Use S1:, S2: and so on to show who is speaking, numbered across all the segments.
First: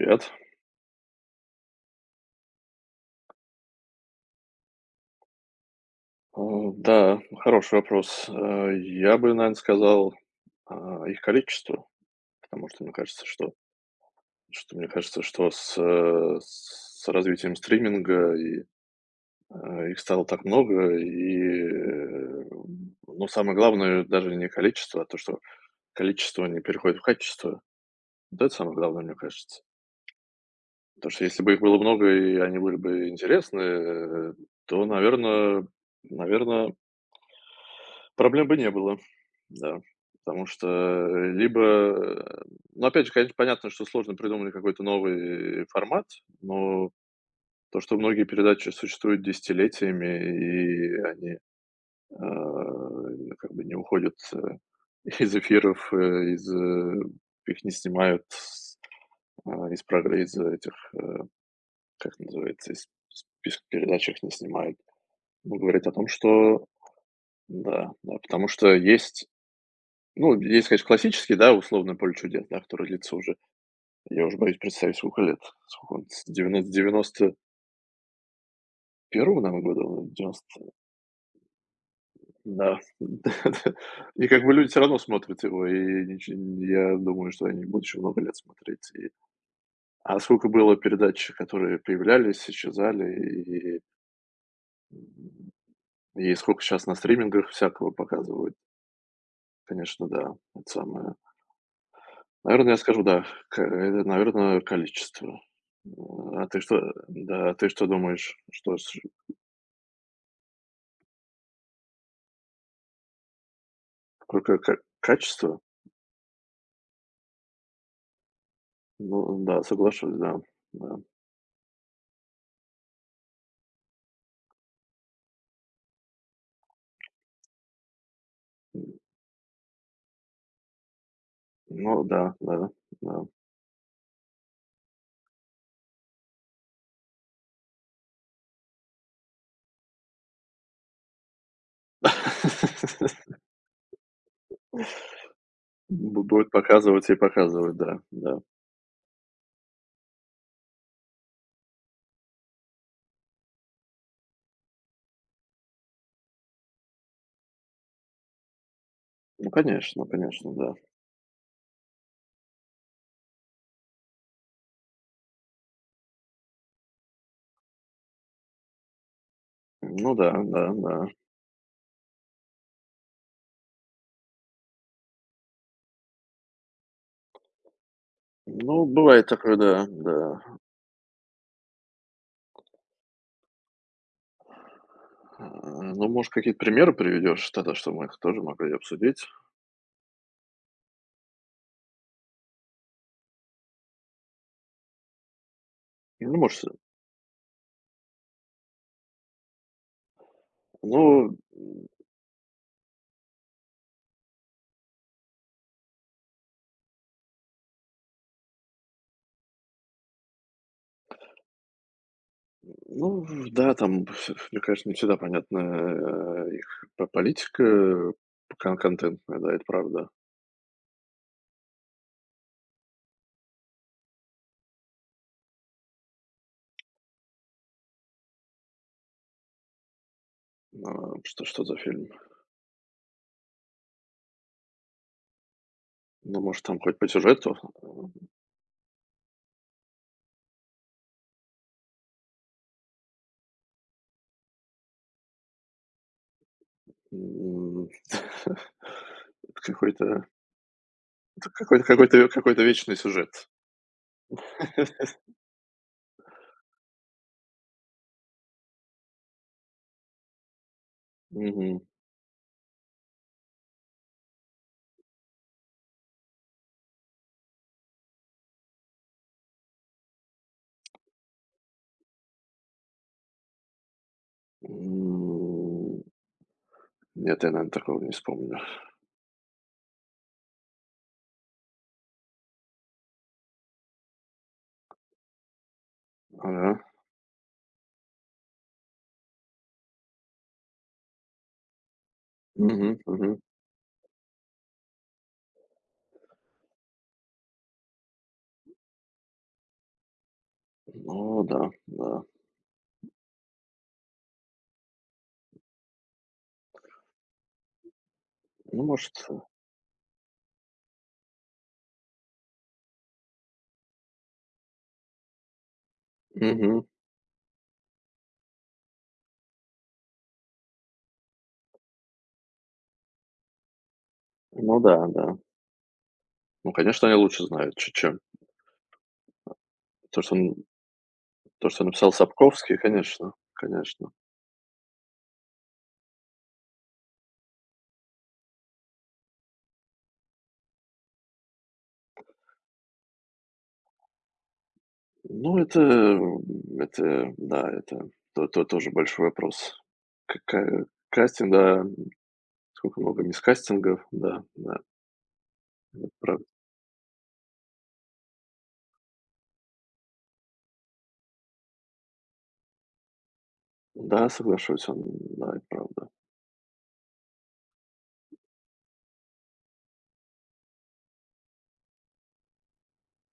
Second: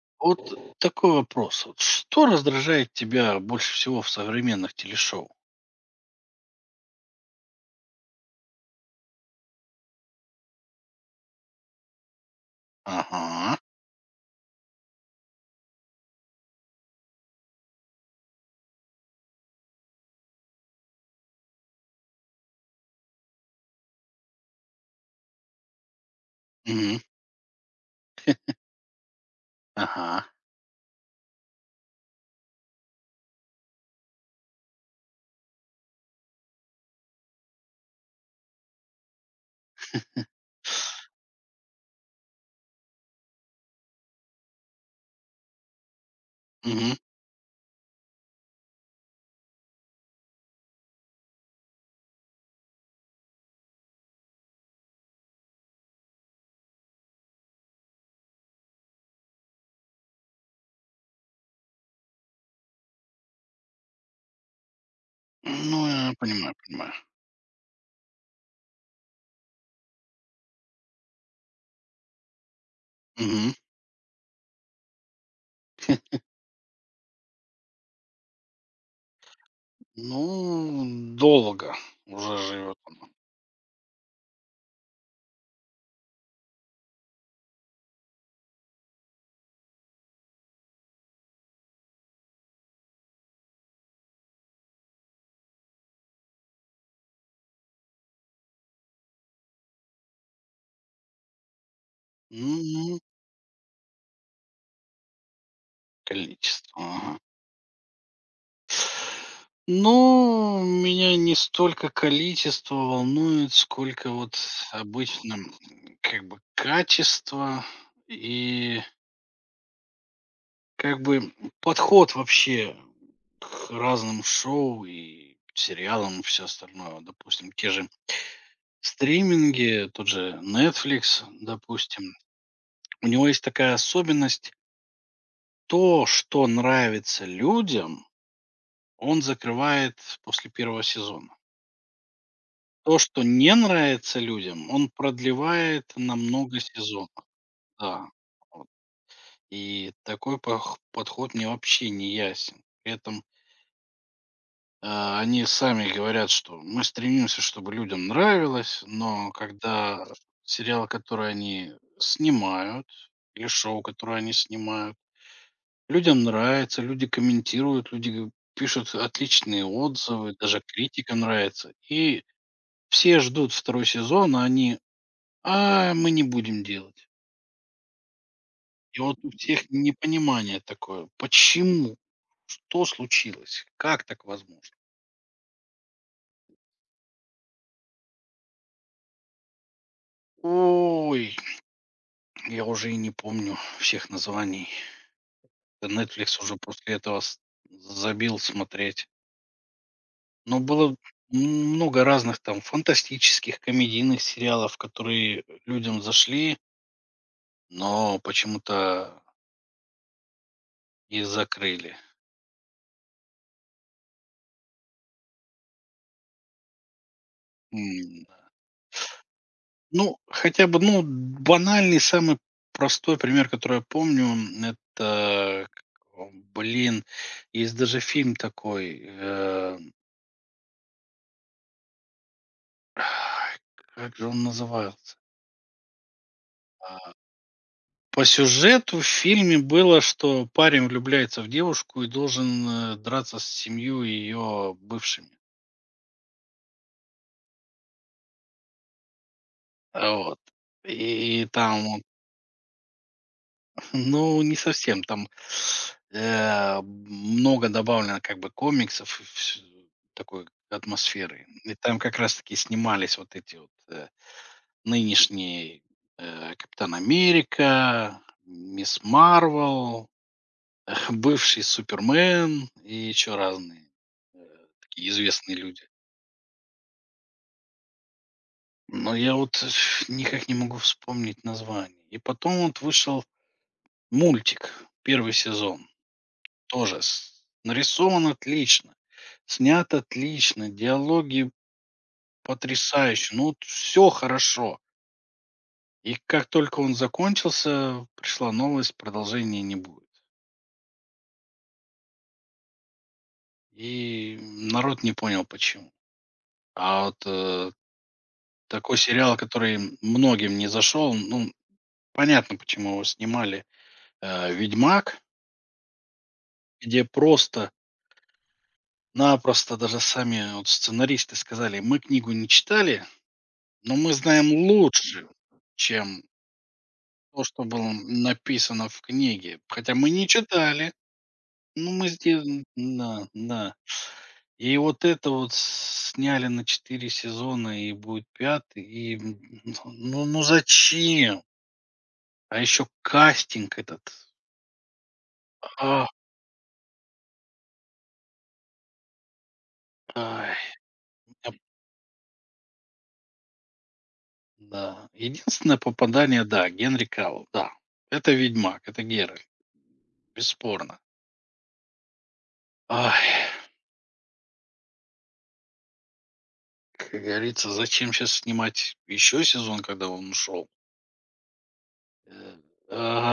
S1: Привет.
S2: Вот такой вопрос. Вот, что раздражает тебя больше всего в современных телешоу?
S1: Э, Да, хороший вопрос. Я бы, наверное, сказал, их количество, потому что мне кажется, что,
S2: Ага.
S1: с, с развитием стриминга и, их стало так много, и э, ну, самое главное даже не количество, а то, что количество не
S2: Мгм.
S1: переходит в качество. Вот это самое главное, мне кажется.
S2: Ага.
S1: Потому что если бы их было много и они были бы интересны, то, наверное, проблем бы не было. Да, потому что либо, э, ну, опять же, конечно, понятно, что сложно придумали какой-то новый формат, но
S2: Мгм.
S1: то, что многие передачи существуют десятилетиями, и они, как бы не уходят, из эфиров, их не снимают с а, из програ из этих, э, как называется, из списка передач их не снимают. Ну,
S2: Ну,
S1: говорит о том,
S2: я понимаю,
S1: что
S2: понимаю.
S1: да, потому что ну, есть, конечно, классический, да, условно, «Поле чудес», да, который длится уже...
S2: Мгм.
S1: Я уже боюсь представить, сколько лет. Сколько он? С девяносто первого, наверно, года он,
S2: Ну,
S1: 90.
S2: долго уже живет
S1: Да,
S2: она.
S1: да-да. И как бы люди все равно смотрят его, и нич я думаю, что они будут еще много лет смотреть. И сколько было передач, которые появлялись, исчезали, и сколько сейчас на стримингах всякого показывают. Конечно, да, это самое. Наверное, я
S2: Ну,
S1: скажу, да, к это, наверное, количество.
S2: количество. Ага.
S1: А ты что думаешь? Что с...
S2: Ну, меня не столько количество волнует, сколько вот
S1: какое ка
S2: обычно
S1: качество?
S2: как бы качество и
S1: Ну да, соглашусь, да, да.
S2: Как бы подход вообще к разным шоу и сериалам, и все остальное. Вот, допустим, те же стриминги, тот же Netflix,
S1: Ну
S2: допустим.
S1: да, да,
S2: У
S1: да.
S2: него есть такая особенность: то, что нравится людям, он закрывает после первого сезона. То, что не нравится людям, он продлевает на
S1: Бу Будет
S2: много сезонов.
S1: показывать и показывать, да,
S2: Да.
S1: да.
S2: Вот. И такой пох подход мне вообще не ясен. При этом они сами говорят, что мы стремимся, чтобы людям нравилось, но
S1: Ну, конечно,
S2: когда
S1: конечно, да.
S2: сериал, который они снимают, или шоу, которое они снимают, людям нравится, люди комментируют, люди пишут отличные
S1: Ну да,
S2: отзывы, даже
S1: да, да.
S2: критика нравится. И все ждут второй сезон, а мы не будем делать.
S1: Ну,
S2: И вот
S1: бывает
S2: у
S1: такое,
S2: всех
S1: да, да.
S2: непонимание такое. Почему? Что случилось? Как так возможно?
S1: Ну, может, какие-то примеры приведешь тогда, что мы их тоже могли обсудить?
S2: Ой, я уже и не помню всех названий.
S1: Ну,
S2: "Нетфликс" уже
S1: может, с
S2: после этого с забил смотреть. Но было
S1: ну
S2: много разных там фантастических, комедийных сериалов, которые людям зашли, но почему-то и закрыли.
S1: ну Да, там, мне, конечно, не всегда понятна, их по политика,
S2: М, да.
S1: контентная, да, это правда.
S2: Ну, хотя бы, ну, банальный, самый простой пример, который я помню, это, как его, блин, есть даже фильм такой,
S1: А, Что за фильм?
S2: как же он назывался?
S1: Ну, может, там хоть по сюжету...
S2: По сюжету в фильме было, что парень влюбляется в девушку и должен драться с семью ее бывшими.
S1: м,
S2: А,
S1: какой-то
S2: вот. И там он
S1: какой-то вечный сюжет.
S2: ну, не совсем. Там, много добавлено как бы комиксов и вс такой атмосферы. И
S1: Мгм.
S2: там как раз таки снимались вот эти вот, нынешние, Капитан Америка, Мисс Марвел, Бывший Супермен и еще разные, э, такие известные люди.
S1: М, нет, я, наверное, такого не вспомню.
S2: Но я вот никак не могу вспомнить название. И потом вот вышел мультик, первый сезон,
S1: Ага.
S2: тоже с нарисован отлично, снят отлично, диалоги
S1: Мгм, мгм.
S2: потрясающие, ну, вот всё хорошо. И как только он закончился, пришла новость: продолжения не будет.
S1: Ну да, да.
S2: И народ не понял почему. А вот,
S1: Ну,
S2: такой
S1: может,
S2: сериал, который многим не зашел. Ну, понятно, почему его снимали. "Ведьмак",
S1: мгм.
S2: где просто-напросто даже сами вот сценаристы сказали: "Мы книгу не читали, но мы знаем
S1: Ну да,
S2: лучше,
S1: да.
S2: чем
S1: Ну, конечно, они
S2: то,
S1: лучше
S2: что
S1: знают, ч
S2: было
S1: чем
S2: написано в книге. Хотя мы
S1: то,
S2: не
S1: что н
S2: читали,
S1: то, что
S2: но мы
S1: написал
S2: сделаем".
S1: Сапковский,
S2: Да,
S1: конечно,
S2: да.
S1: конечно.
S2: И вот это вот сняли на 4 сезона, и будет пятый, и ну зачем? А еще кастинг этот.
S1: Ну, это,
S2: А
S1: м, это, да, это то тоже большой вопрос.
S2: Ай,
S1: Какая Кастинг,
S2: эп
S1: да. Сколько много мискастингов, да, да,
S2: да. Единственное
S1: это...
S2: попадание, да, Генри Кавилл, да. Это Ведьмак, это Геральт, бесспорно. Ай,
S1: Да, соглашусь, он, да, это правда.
S2: как говорится, зачем сейчас снимать еще сезон, когда он ушел? Э,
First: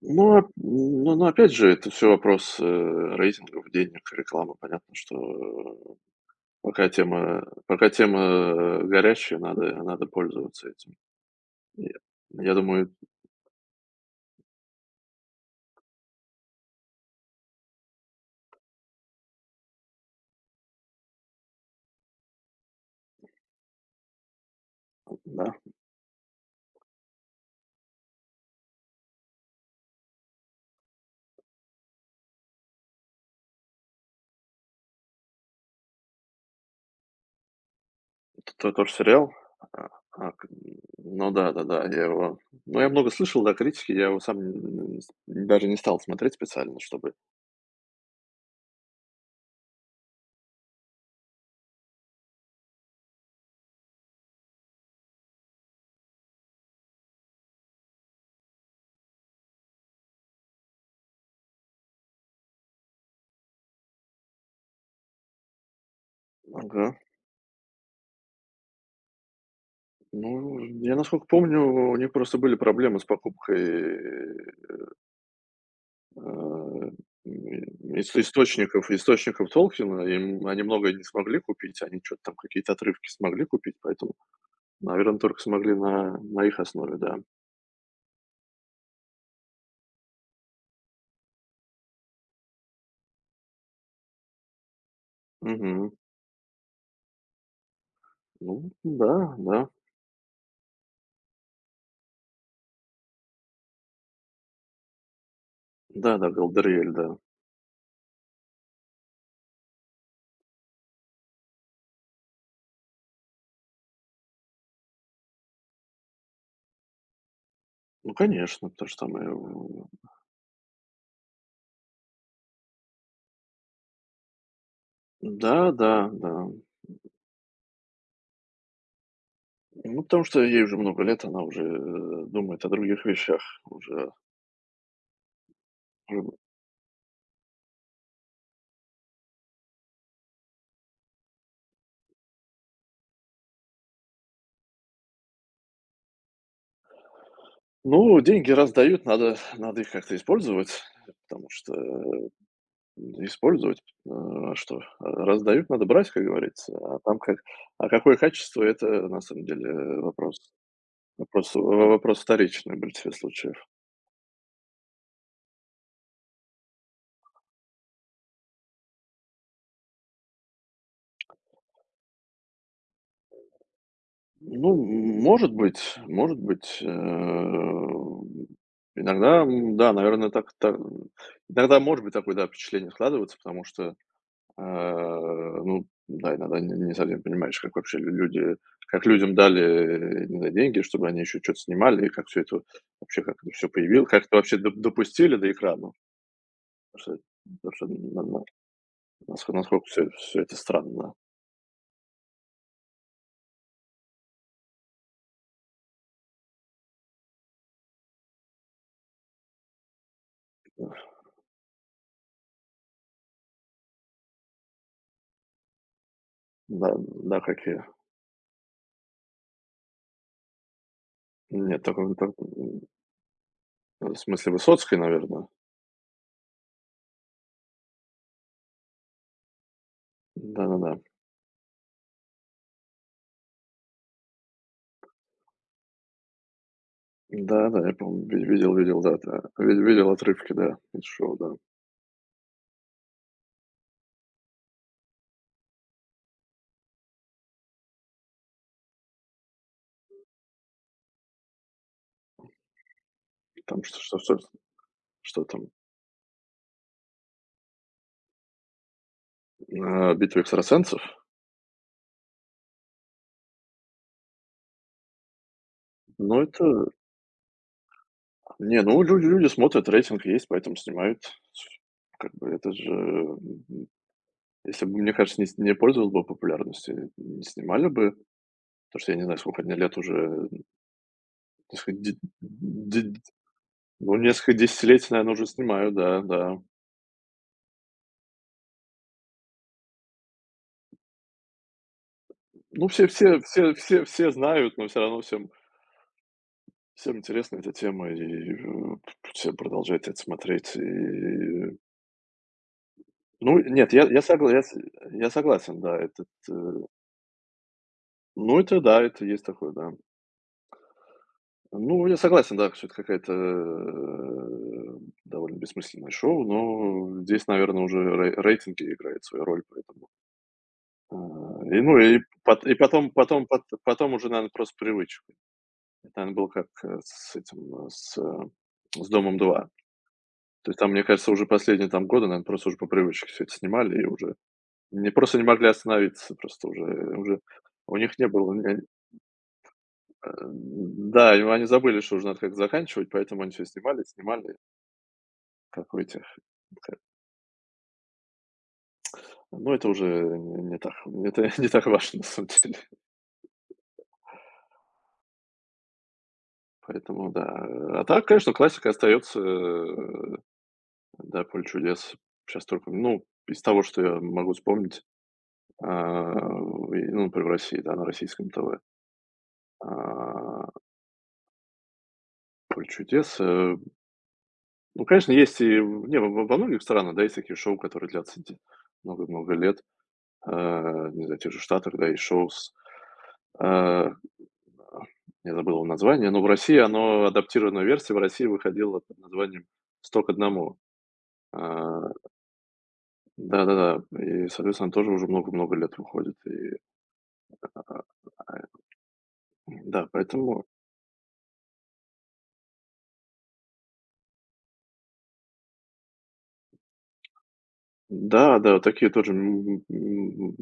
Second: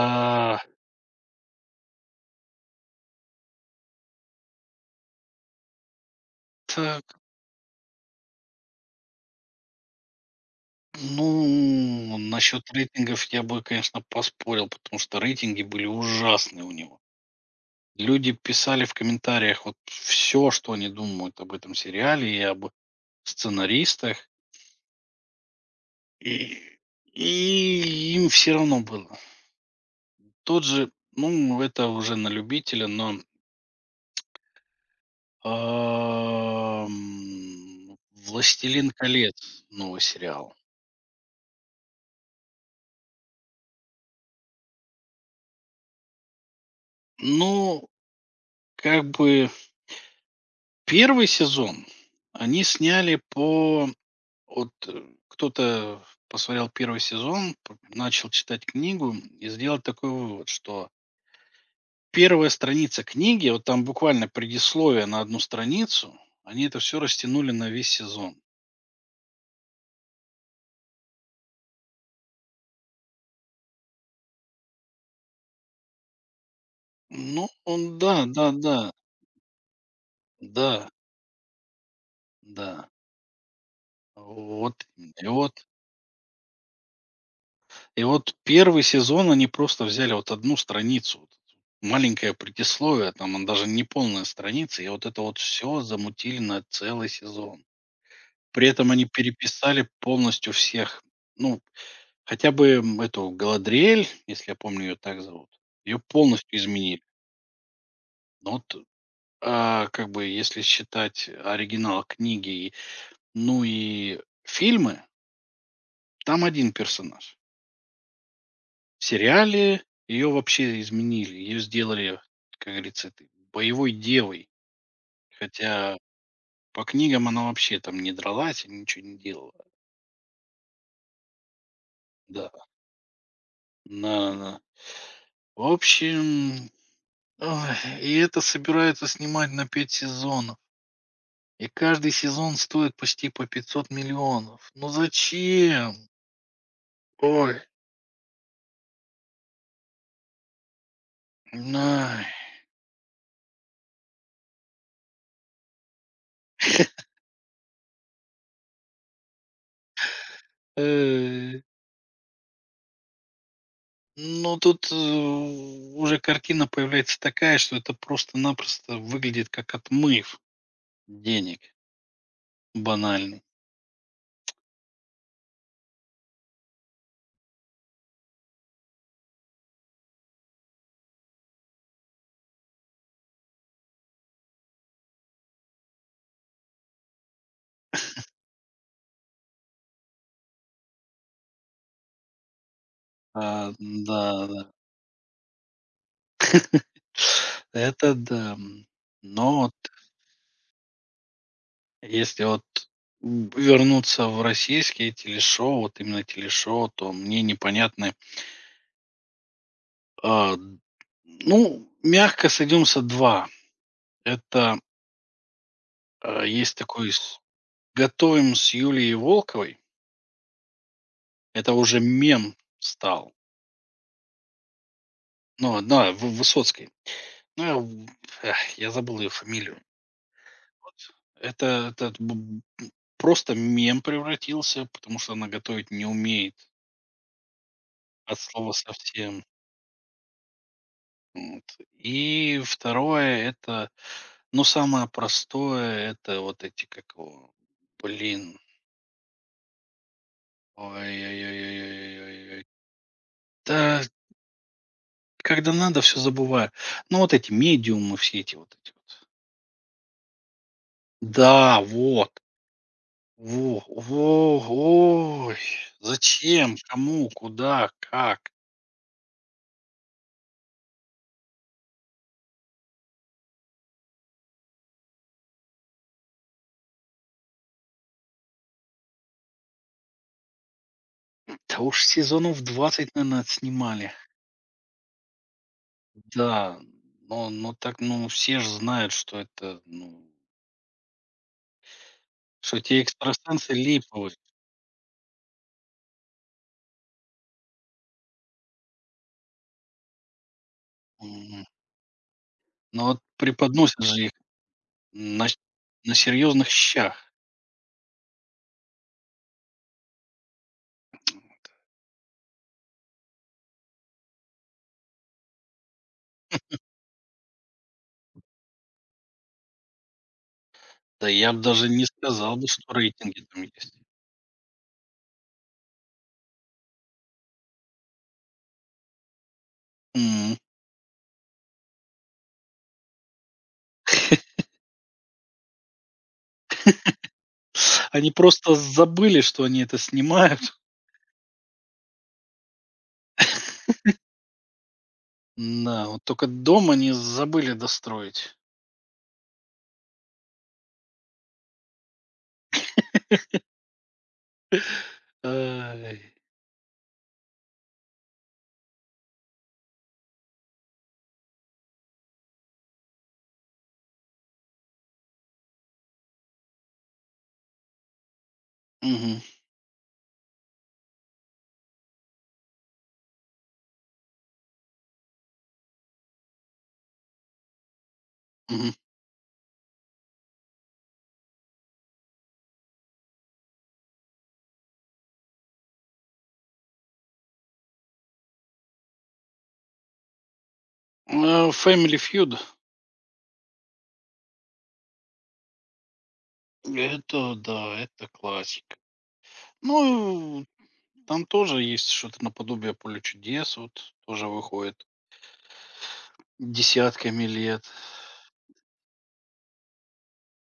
S1: Но опять же, это все вопрос, рейтингов, денег, рекламы. Понятно, что,
S2: так,
S1: пока тема, горячая, надо пользоваться этим. И
S2: ну,
S1: я
S2: насчет
S1: думаю,
S2: рейтингов я бы, конечно, поспорил, потому что рейтинги были ужасные у него. Люди писали в комментариях вот все, что они думают об этом сериале и об сценаристах.
S1: да,
S2: И и им все равно было. Тот же, ну, это уже на любителя, но,
S1: т
S2: "Властелин
S1: тот же сериал.
S2: колец", новый
S1: А, к
S2: сериал.
S1: Ну, да-да-да, я его... ну, я много слышал, да, критики, я его сам, н н даже не стал смотреть специально, чтобы...
S2: Ну, как бы первый сезон они сняли вот, э, кто-то посмотрел первый сезон, п начал читать книгу и сделал такой вывод, что первая страница книги, вот там буквально предисловие на одну страницу, они это
S1: Ага.
S2: все растянули на весь сезон.
S1: Ну, я, насколько помню, у них просто были проблемы с покупкой, а,
S2: Ну, он
S1: ис
S2: да, да-да, да,
S1: источников источников Толкина. Им они
S2: да.
S1: многое не смогли купить, они что то там какие-то
S2: Да.
S1: отрывки смогли купить, поэтому,
S2: Вот именно.
S1: наверное,
S2: И
S1: только
S2: вот
S1: смогли на их основе, да.
S2: и вот первый сезон они просто взяли вот одну страницу, вот маленькое предисловие, там он даже не полная страница, и вот это вот все
S1: Мгм.
S2: замутили на целый сезон.
S1: Ну
S2: При этом они
S1: да, да.
S2: переписали полностью всех. Ну, хотя бы, эту Галадриэль, если я помню, ее так зовут, ее
S1: Да-да,
S2: полностью
S1: Галдериэль,
S2: изменили.
S1: да.
S2: Но вот, как бы если считать оригинал книги, ну и фильмы, там один персонаж.
S1: Ну, конечно, потому
S2: В
S1: что там,
S2: сериале ее вообще изменили. Ее сделали, как говорится, этой боевой девой.
S1: да, да,
S2: Хотя
S1: да.
S2: по книгам она вообще там не дралась и ничего не делала.
S1: Ну, потому что ей уже много лет, она уже,
S2: Да.
S1: думает о других вещах,
S2: На, на. В
S1: уже...
S2: общем, ой, и это собираются снимать на 5 сезонов. И каждый сезон стоит почти по 500 миллионов. Ну зачем? Ой,
S1: Ну, деньги раздают, надо их как-то использовать, потому что,
S2: най.
S1: использовать. А что? Раздают, надо брать, как говорится. А там как... какое качество — это на самом деле,
S2: Э.
S1: вопрос вторичный в большинстве случаев.
S2: Ну, тут, уже картина появляется такая, что это просто-напросто выглядит как отмыв денег банальный.
S1: Ну, может быть, иногда, да, наверное, так та иногда может быть такое, да, впечатление складывается, потому что... Э, ну да, иногда не совсем понимаешь, как вообще лю люди... как людям дали, не знаю, деньги, чтобы они еще что то снимали, и как все это вообще, как это всё
S2: А,
S1: появилось, как это вообще
S2: да-да.
S1: допустили до экрана. Потому что Потому что
S2: Это
S1: на
S2: да.
S1: наско
S2: Но вот
S1: насколько все всё это странно.
S2: если вернуться в российские телешоу, вот именно телешоу, то мне непонятны, а, ну, мягко сойдемся 2. Это, есть
S1: Да,
S2: такой с
S1: да, как я.
S2: "Готовим" с Юлией Волковой. Это
S1: Нет,
S2: уже
S1: такого...
S2: мем стал.
S1: В смысле Высоцкой, наверное?
S2: Ну, одна В Высоцкой. Ну, я я забыл ее фамилию.
S1: Да-да-да.
S2: Вот. Это м, просто мем превратился, потому что она готовить не умеет
S1: Да-да, я помню,
S2: от
S1: ви
S2: слова
S1: видел видел, да, да.
S2: совсем.
S1: Ви Видел отрывки, да, из шоу, да.
S2: Вот. И второе это, ну, самое простое — это вот эти, как его, блин, ой ой ой ой ой ой.
S1: Там
S2: Да,
S1: что там,
S2: когда надо, все забываю. Ну, вот эти "Медиумы", все эти вот эти вот.
S1: «Битва экстрасенсов».
S2: Да, вот! Во во ой,
S1: Ну,
S2: зачем,
S1: это
S2: кому, куда, как?
S1: Не, ну люди смотрят, рейтинг есть, поэтому снимают. Как бы это же, если бы, мне кажется, не пользовался бы популярностью, не снимали бы, потому что я не знаю, сколько они лет уже...
S2: Да
S1: так
S2: уж
S1: де
S2: сезонов 20,
S1: де
S2: наверное, отснимали.
S1: ну, несколько десятилетий, наверно, уже снимаю, да, да.
S2: Да, но так, ну, все ж знают, что это, ну, что
S1: Ну,
S2: те экстрасенсы
S1: все
S2: липовые.
S1: знают, но все равно всем интересна эта тема, и, э, все продолжают это смотреть.
S2: Мгм.
S1: И,
S2: Но вот
S1: ну, нет,
S2: преподносят же их
S1: я
S2: на с
S1: согласен, да,
S2: на
S1: этот,
S2: серьезных щах.
S1: ну, это да, это есть такое, да. Ну, я согласен, да, что это какая-то, довольно бессмысленное шоу, но здесь, наверное, уже рейтинги играют свою роль, поэтому, а,
S2: Да я бы
S1: и,
S2: даже
S1: ну,
S2: не сказал бы, что рейтинги там есть.
S1: потом уже, наверно, просто привычка. Это, наверно, было как, с этим, с домом два.
S2: М.
S1: То есть там, мне кажется, уже последние там годы, наверное, просто уже по привычке все это снимали и уже не просто не могли остановиться, просто уже, уже у них не
S2: Они
S1: было,
S2: просто
S1: не,
S2: забыли, что они это
S1: э,
S2: снимают.
S1: да, и они забыли, что уже надо как-то заканчивать, поэтому они все снимали, снимали... Как у
S2: Да, вот
S1: этих,
S2: только дом
S1: как
S2: они забыли достроить.
S1: Ну, это уже н не так... не так важно, на самом деле.
S2: Э,
S1: Поэтому да. А так, конечно, классика остается, да, «Поле чудес». Сейчас только, ну, из того, что я могу вспомнить, ну, например, в России, да, на российском ТВ.
S2: Мгм,
S1: А, «Поле чудес», ну, конечно, есть и в не, во во во многих странах, да, есть такие шоу, которые длятся, де
S2: мгм.
S1: много-много лет. Не знаю, в тех же Штатах, да, и шоу с... а Я забыл его название, но в России оно адаптированная версия в России выходила под названием «100 к 1».
S2: А,
S1: А,
S2: Family Feud.
S1: Да-да-да, и, соответственно, тоже уже много-много лет выходит. И,
S2: Это, да, это
S1: а,
S2: классика.
S1: да,
S2: Ну,
S1: поэтому
S2: там тоже есть что-то наподобие Поля чудес, вот тоже выходит десятками лет.
S1: да, да, вот такие тоже,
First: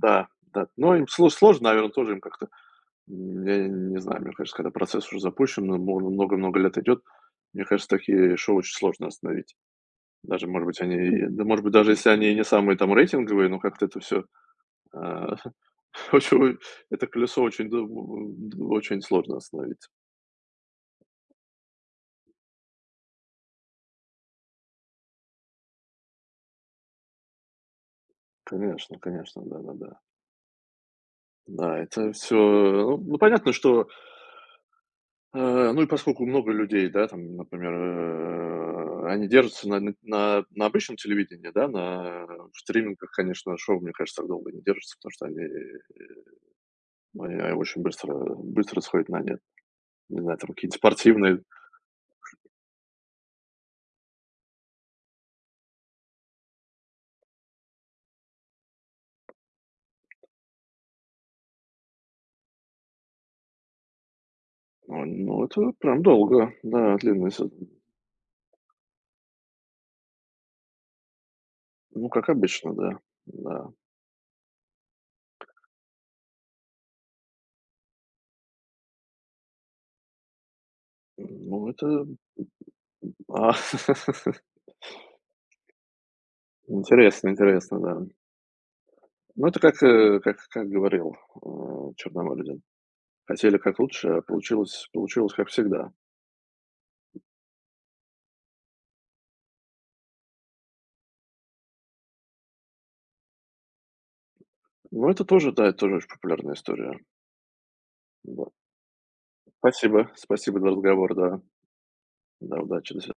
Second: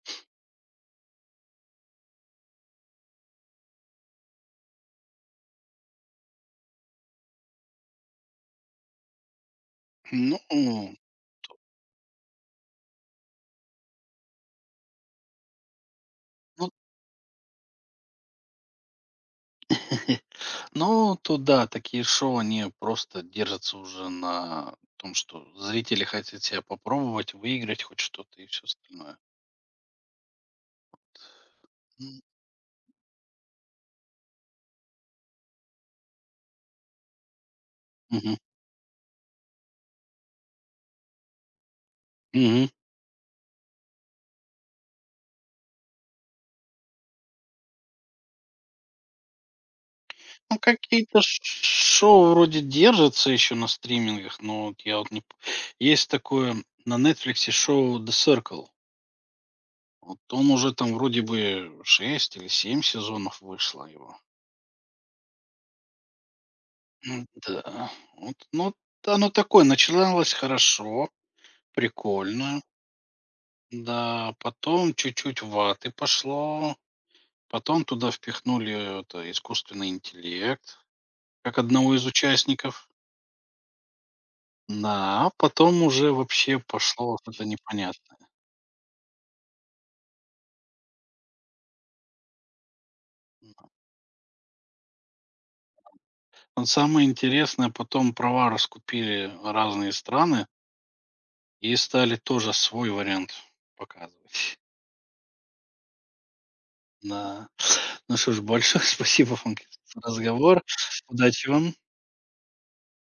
S1: да, да. Но им сложно, наверное, тоже им как-то... я не знаю, мне кажется, когда процесс уже запущен, много-много лет идет, мне кажется, такие шоу очень сложно остановить.
S2: Ну,
S1: Даже, может
S2: ну,
S1: быть, они, да, может быть, даже если они и не самые там рейтинговые, но как-то это все. А, очень Это колесо очень, д очень сложно остановить.
S2: ну, то да, такие шоу, они просто держатся уже на том, что зрители хотят себя попробовать, выиграть хоть что-то и все
S1: Конечно,
S2: остальное.
S1: конечно, да-да-да. Да, да. Да, это
S2: М,
S1: все. Ну, понятно, что, э, ну и поскольку много людей, да, там, например,
S2: Мгм,
S1: они держатся на обычном телевидении, да, на в
S2: мгм.
S1: стримингах, конечно, шоу, мне кажется, так долго не держатся, потому что они, ну, они очень быстро сходят на нет. Не знаю, там
S2: Ну,
S1: какие то
S2: какие-то ш
S1: спортивные...
S2: шоу вроде держатся еще на стримингах, но вот я вот не п Есть такое на "Нетфликсе" шоу "The Circle". Вот он уже там вроде бы 6 или семь сезонов вышло его.
S1: ну, это прям долго, да, длинный с...
S2: М-да, вот, ну, оно такое, начиналось хорошо,
S1: ну, как
S2: прикольно,
S1: обычно, да, да.
S2: да, потом чуть-чуть ваты пошло, потом туда впихнули это искусственный интеллект, как
S1: Ну,
S2: одного из
S1: это,
S2: участников.
S1: а,
S2: Да, а потом уже вообще пошло что-то
S1: интересно, да.
S2: непонятное.
S1: Ну, это как, как говорил, Черномырдин: «Хотели как лучше, а получилось как всегда».
S2: Но самое интересное, потом права раскупили разные страны и стали тоже свой вариант показывать.
S1: Ну, это тоже, да, это тоже очень популярная история.
S2: Да. Ну что ж,
S1: Да.
S2: большое спасибо вам за
S1: Спасибо
S2: разговор.
S1: за разговор, да.
S2: Удачи вам.
S1: Да, удачи, до свидания.